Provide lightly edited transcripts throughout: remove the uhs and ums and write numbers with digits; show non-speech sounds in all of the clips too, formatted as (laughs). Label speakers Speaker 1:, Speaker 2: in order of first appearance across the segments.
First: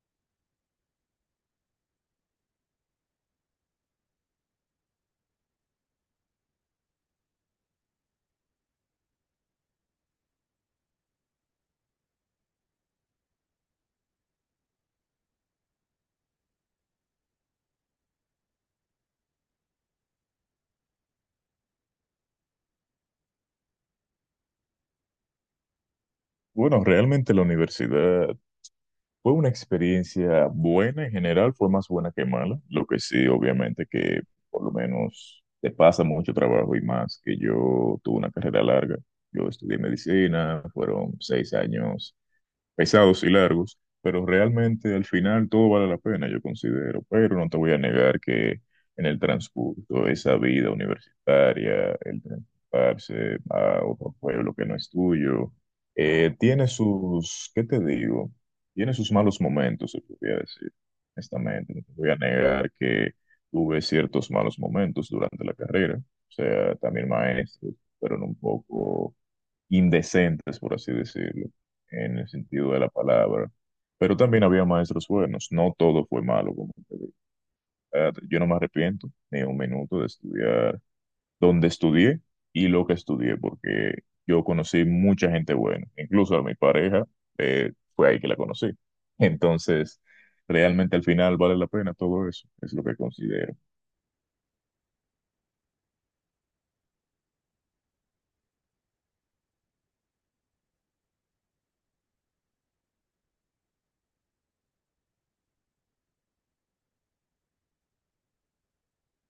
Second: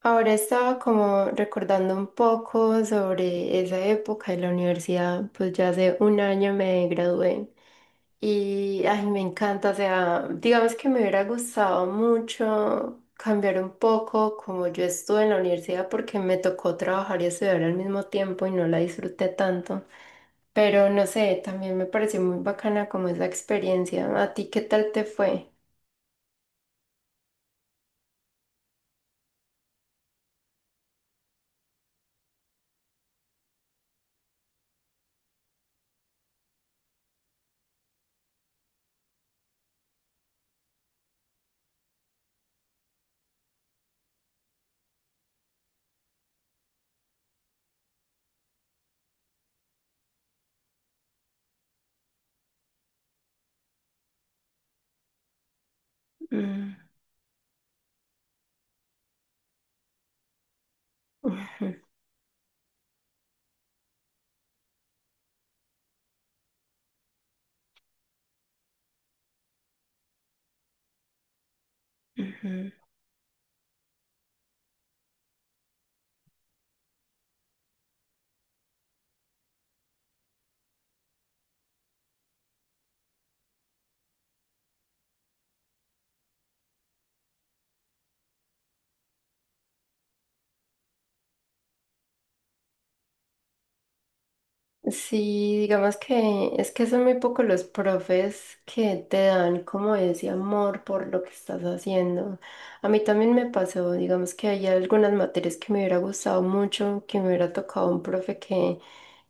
Speaker 1: Ahora estaba como recordando un poco sobre esa época de la universidad, pues ya hace un año me gradué y ay, me encanta, o sea, digamos que me hubiera gustado mucho cambiar un poco como yo estuve en la universidad porque me tocó trabajar y estudiar al mismo tiempo y no la disfruté tanto, pero no sé, también me pareció muy bacana como esa experiencia. ¿A ti qué tal te fue?
Speaker 2: Bueno, realmente la universidad fue una experiencia buena en general, fue más buena que mala. Lo que sí, obviamente, que por lo menos te pasa mucho trabajo y más que yo tuve una carrera larga. Yo estudié medicina, fueron 6 años pesados y largos, pero realmente al final todo vale la pena, yo considero, pero no te voy a negar que en el transcurso de esa vida universitaria, el transportarse a otro pueblo que no es tuyo, tiene
Speaker 1: Mm,
Speaker 2: sus, ¿qué te digo? Tiene sus malos momentos, se podría decir,
Speaker 1: ujú,
Speaker 2: honestamente, no te voy a negar que tuve ciertos malos momentos durante la carrera, o sea, también maestros, fueron un poco indecentes, por así decirlo, en el
Speaker 1: ujú.
Speaker 2: sentido de la palabra. Pero también había maestros buenos, no todo fue malo como tal. Yo no me arrepiento ni un minuto de estudiar donde estudié y lo que estudié, porque yo conocí mucha gente buena, incluso a mi pareja, fue ahí que la conocí. (laughs) Entonces, realmente al final vale la pena todo eso, es lo que considero.
Speaker 1: Sí, digamos que es que son muy pocos los profes que te dan como ese amor por lo que estás haciendo. A mí también me pasó, digamos que hay algunas materias que me hubiera gustado mucho, que me hubiera tocado un profe que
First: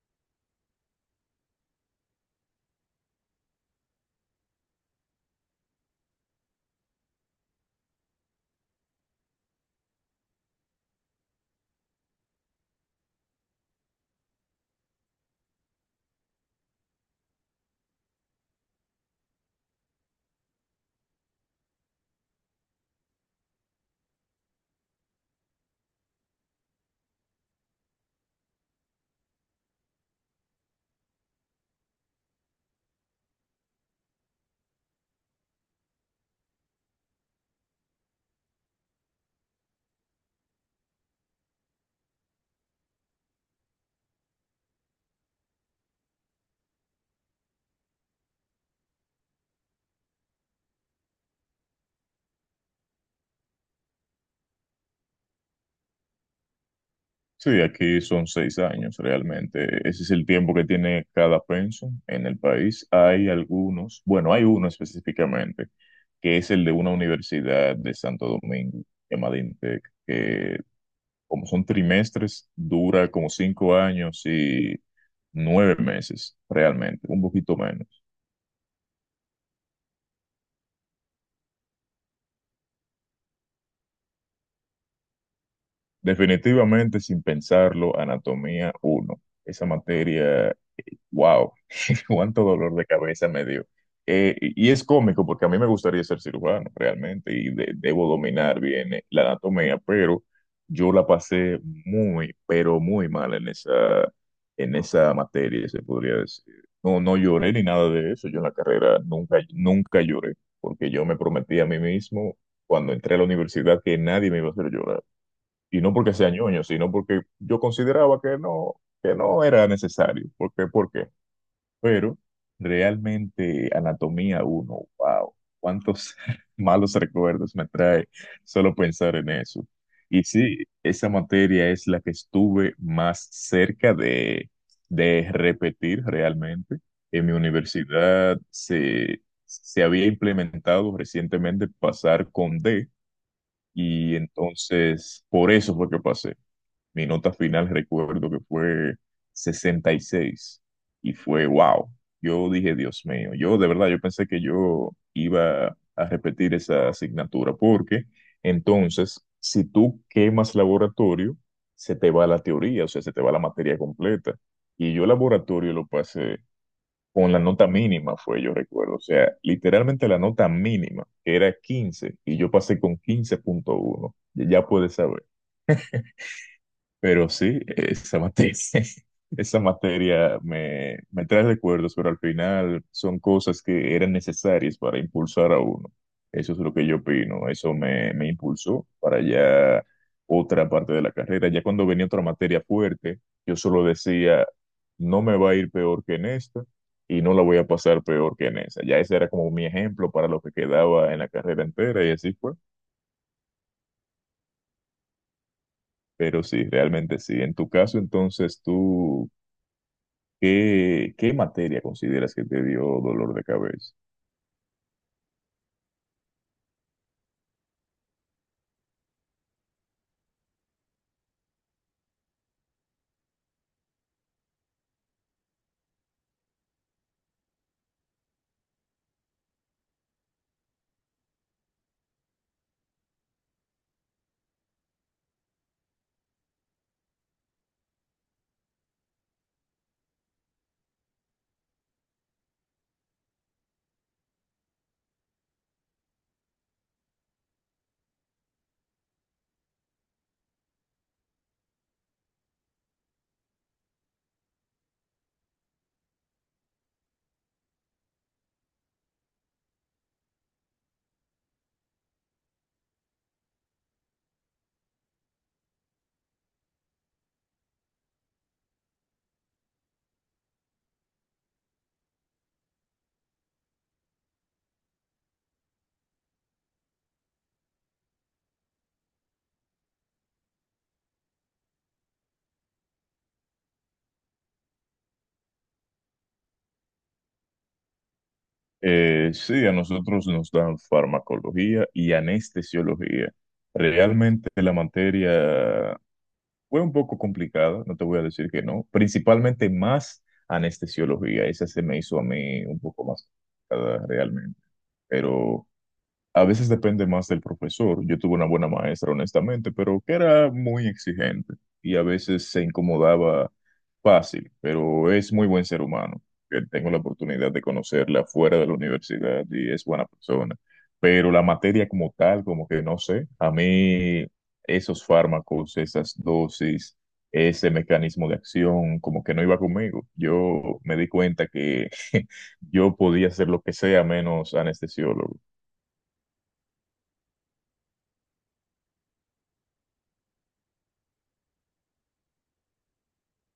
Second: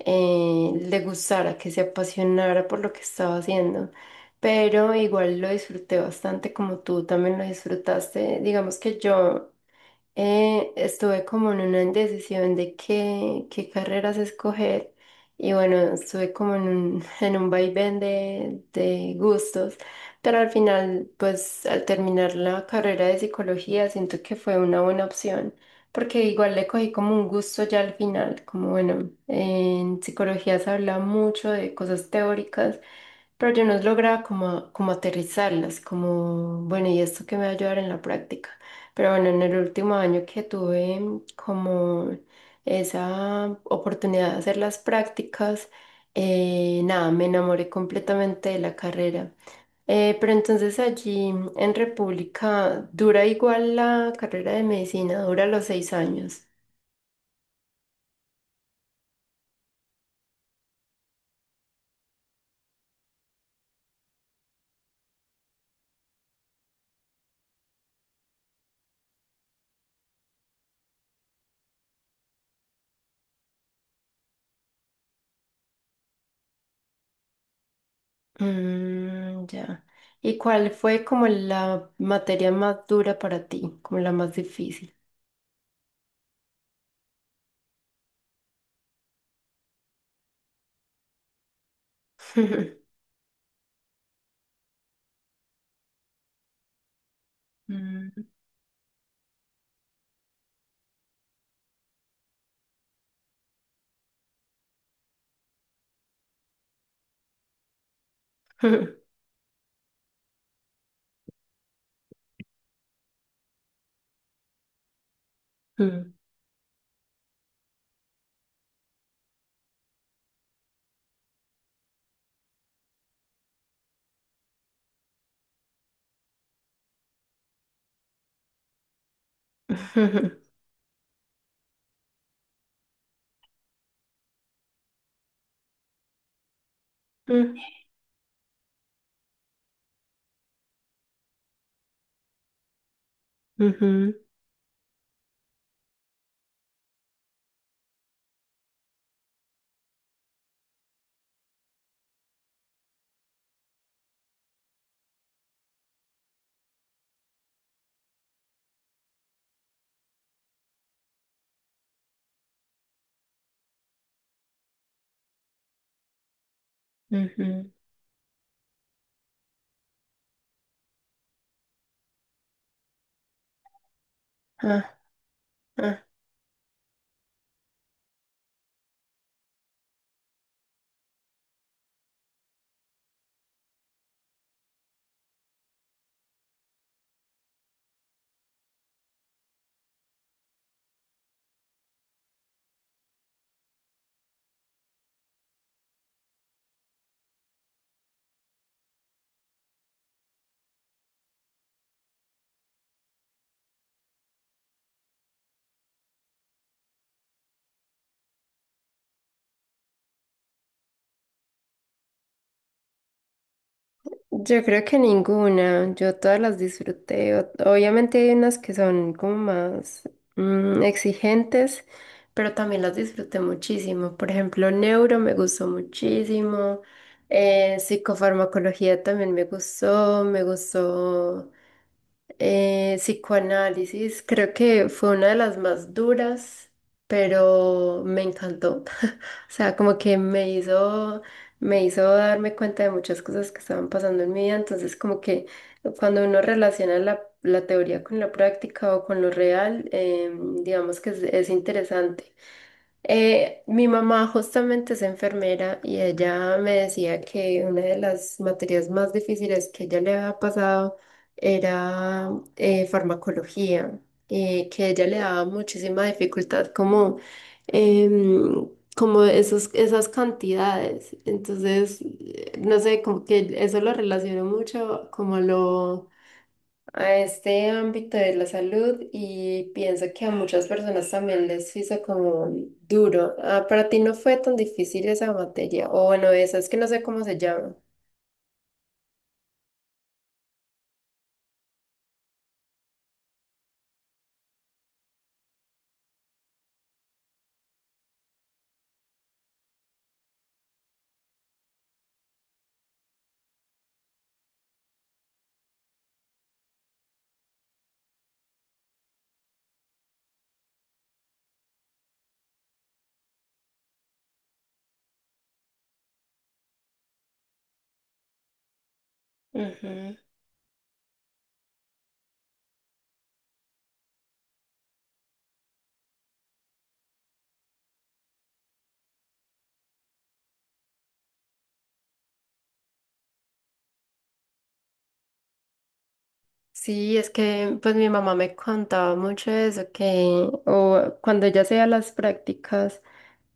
Speaker 1: le gustara, que se apasionara por lo que estaba haciendo. Pero igual lo disfruté bastante como tú también lo disfrutaste. Digamos que yo estuve como en una indecisión de qué carreras escoger y bueno, estuve como en un, (laughs) en un vaivén de gustos, pero al final, pues al terminar la carrera de psicología, siento que fue una buena opción, porque igual le cogí como un gusto ya al final, como bueno, en psicología se habla mucho de cosas teóricas. Pero yo no lograba como aterrizarlas, como, bueno, ¿y esto qué me va a ayudar en la práctica? Pero bueno, en el último año que tuve como esa oportunidad de hacer las prácticas, nada, me enamoré completamente de la carrera. Pero entonces allí en República dura igual la carrera de medicina, dura los 6 años.
Speaker 2: Sí, aquí son 6 años realmente. Ese es el tiempo que tiene cada pension en el país. Hay algunos, bueno, hay uno específicamente, que es el de una universidad de Santo Domingo, llamada INTEC, que como son trimestres, dura como 5 años y 9 meses realmente, un poquito menos.
Speaker 1: Mm, ya. ¿Y cuál fue como la materia más dura para ti, como la más difícil?
Speaker 2: Definitivamente, sin pensarlo, anatomía uno. Esa materia, wow, (laughs)
Speaker 1: (laughs)
Speaker 2: cuánto dolor
Speaker 1: Ujú,
Speaker 2: de cabeza me dio. Y es cómico porque a mí me gustaría ser cirujano realmente y debo dominar bien la anatomía, pero yo la pasé muy, pero muy mal en esa materia, se podría decir. No, no lloré ni nada de eso. Yo en la carrera nunca, nunca lloré porque yo me prometí a mí mismo cuando entré a la universidad que nadie me iba a hacer llorar, y no porque sea ñoño, sino porque yo consideraba que no era necesario. ¿Por qué? ¿Por qué? Pero realmente anatomía uno, wow, cuántos (laughs) malos recuerdos me trae solo pensar en eso. Y sí, esa materia es la que estuve más cerca de repetir realmente. En mi
Speaker 1: ujú,
Speaker 2: universidad se había implementado recientemente pasar con D,
Speaker 1: ujú,
Speaker 2: y entonces por eso fue que pasé. Mi nota final recuerdo que fue 66 y fue wow. Yo dije, Dios mío, yo de verdad, yo pensé que yo iba a repetir esa asignatura porque entonces, si tú quemas laboratorio, se te va la teoría, o sea, se te va la materia completa. Y yo laboratorio lo pasé con la nota
Speaker 1: ujú.
Speaker 2: mínima, fue, yo recuerdo, o sea, literalmente la nota mínima, que era 15, y yo pasé con 15.1, ya puedes
Speaker 1: Ah.
Speaker 2: saber. Pero sí, esa materia, (laughs) esa materia me, me trae recuerdos, pero al final son cosas que eran necesarias para impulsar a uno. Eso es lo que yo opino, eso me impulsó para ya otra parte de la carrera. Ya cuando venía otra materia fuerte, yo solo decía, no me va a ir peor que en esta y no la voy a pasar peor que en esa. Ya ese era como mi ejemplo para lo que quedaba en la carrera entera, y así fue. Pero sí, realmente sí. En tu caso, entonces, tú... ¿Qué materia consideras que te dio dolor de cabeza?
Speaker 1: Yo creo que ninguna, yo todas las disfruté. Obviamente hay unas que son como más exigentes, pero también las disfruté muchísimo. Por ejemplo, Neuro me gustó muchísimo, Psicofarmacología también me gustó psicoanálisis, creo que fue una de las más duras, pero me encantó. (laughs) O sea, como que me hizo darme cuenta de muchas cosas que estaban pasando en mi vida. Entonces, como que cuando uno relaciona la teoría con la práctica o con lo real, digamos que es interesante. Mi mamá justamente es enfermera y ella me decía que una de las materias más difíciles que ella le había pasado era farmacología, que ella le daba muchísima dificultad como, em, como esas cantidades. Entonces, no sé, como que eso lo relaciono mucho como a lo a este ámbito de la salud y pienso que a muchas personas también les hizo como duro. Ah, para ti no fue tan difícil esa materia, o bueno, esa es que no sé cómo se llama.
Speaker 2: Sí, a nosotros nos dan farmacología y anestesiología. Realmente la materia fue un poco complicada, no te voy a decir que no, principalmente más anestesiología, esa se me hizo a mí un poco más complicada realmente, pero... A veces depende más del profesor. Yo tuve una buena maestra, honestamente, pero que era muy exigente y a veces se incomodaba fácil, pero es muy buen ser humano, que tengo la oportunidad de conocerla fuera de la universidad y es buena
Speaker 1: Ujú.
Speaker 2: persona. Pero la materia como tal, como que no sé, a mí esos fármacos, esas dosis, ese mecanismo de acción, como que no iba conmigo. Yo me di cuenta que (laughs) yo podía ser lo que sea menos anestesiólogo.
Speaker 1: Sí, es que pues mi mamá me contaba mucho de eso, que o cuando ella hacía las prácticas,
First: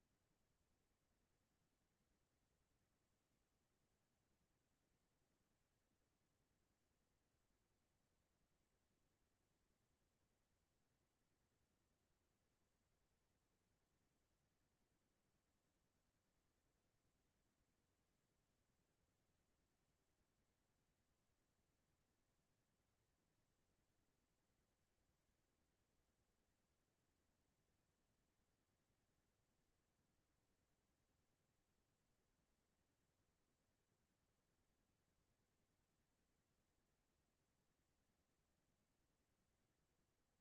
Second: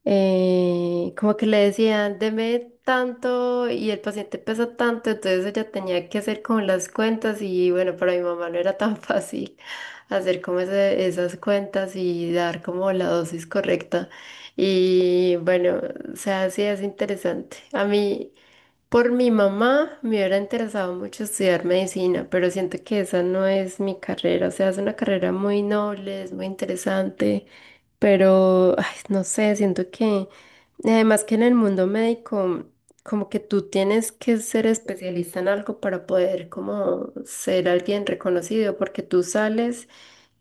Speaker 1: como que le decían, deme tanto y el paciente pesa tanto, entonces ella tenía que hacer como las cuentas y bueno, para mi mamá no era tan (laughs) fácil hacer como esas cuentas y dar como la dosis correcta. Y bueno, o sea, sí es interesante. A mí... Por mi mamá me hubiera interesado mucho estudiar medicina, pero siento que esa no es mi carrera. O sea, es una carrera muy noble, es muy interesante, pero ay, no sé, siento que además que en el mundo médico, como que tú tienes que ser especialista en algo para poder como ser alguien reconocido, porque tú sales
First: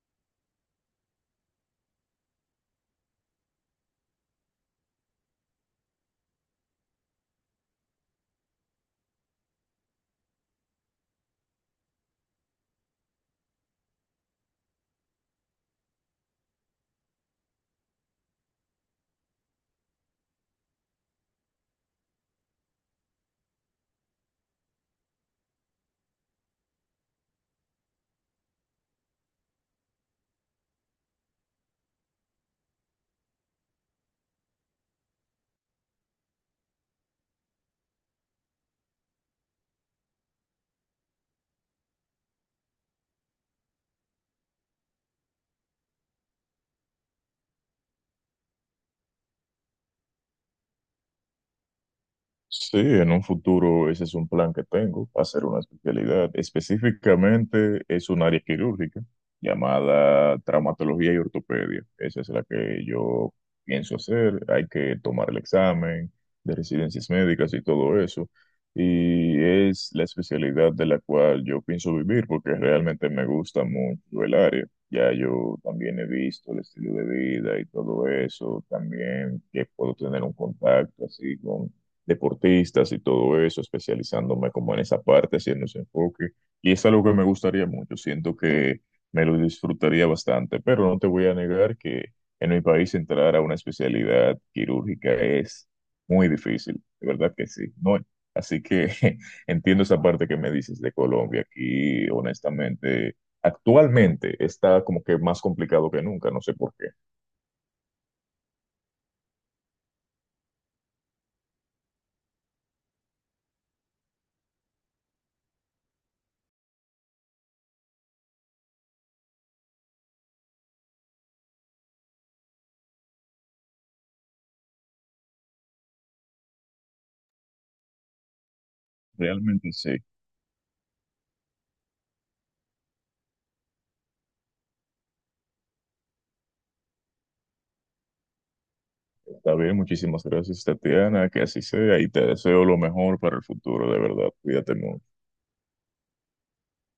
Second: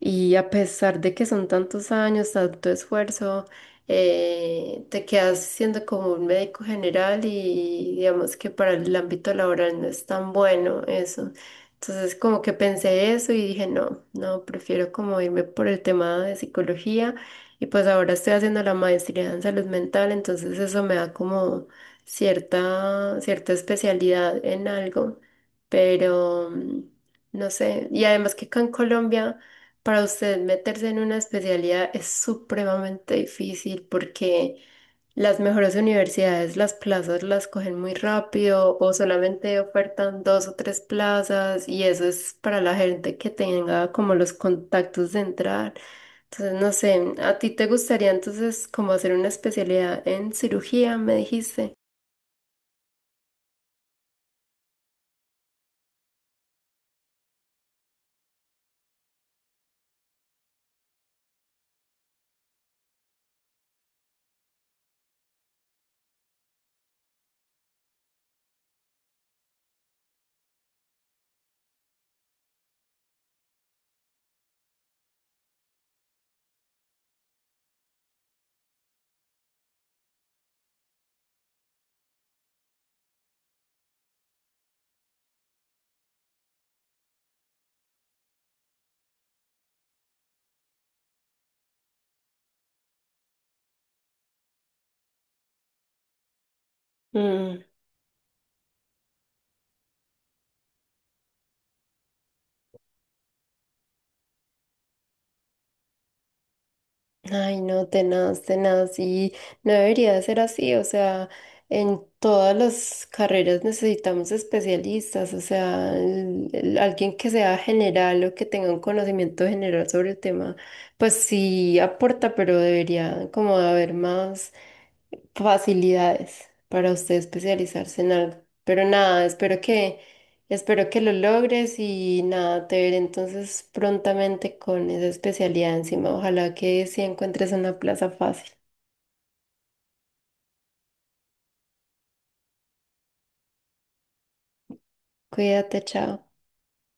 Speaker 1: y a pesar de que son tantos años, tanto esfuerzo te quedas siendo como un médico general y digamos que para el ámbito laboral no es tan bueno eso. Entonces como que pensé eso y dije, no, no, prefiero como irme por el tema de psicología y pues ahora estoy haciendo la maestría en salud mental, entonces eso me da como cierta especialidad en algo, pero mm, no sé, y además que acá en Colombia... Para usted meterse en una especialidad es supremamente difícil porque las mejores universidades, las plazas las cogen muy rápido o solamente ofertan dos o tres plazas y eso es para la gente que tenga como los contactos de entrar. Entonces, no sé, ¿a ti te gustaría entonces como hacer una especialidad en cirugía, me dijiste?
Speaker 2: Sí, en un futuro ese es un plan que tengo, hacer una especialidad. Específicamente es un área quirúrgica llamada traumatología y ortopedia. Esa es la que yo pienso hacer. Hay que tomar el examen de residencias médicas y todo eso. Y es la especialidad de la cual yo pienso vivir porque realmente me gusta mucho el área. Ya yo también he visto el estilo de vida y todo eso, también que puedo tener un contacto así con deportistas y todo eso, especializándome como en esa parte, haciendo ese enfoque. Y es algo que me gustaría mucho, siento que me lo disfrutaría bastante, pero no te voy a negar que en mi país entrar a una especialidad quirúrgica es muy difícil, de verdad que sí. No, así que (laughs) entiendo esa parte que me dices de Colombia, aquí honestamente, actualmente está como que más complicado que nunca, no sé por qué.
Speaker 1: Ay, no, tenaz, tenaz, y no debería ser así, o sea, en todas las carreras necesitamos especialistas, o sea, alguien que sea general o que tenga un conocimiento general sobre el tema, pues sí aporta, pero debería como haber más facilidades para usted especializarse en algo. Pero nada,
Speaker 2: Realmente sí.
Speaker 1: espero que lo logres y nada, te veré entonces prontamente con esa especialidad encima. Ojalá que sí encuentres una plaza fácil.
Speaker 2: Está bien, muchísimas gracias, Tatiana, que así sea y te deseo lo mejor para el futuro, de verdad. Cuídate mucho.
Speaker 1: Cuídate, chao.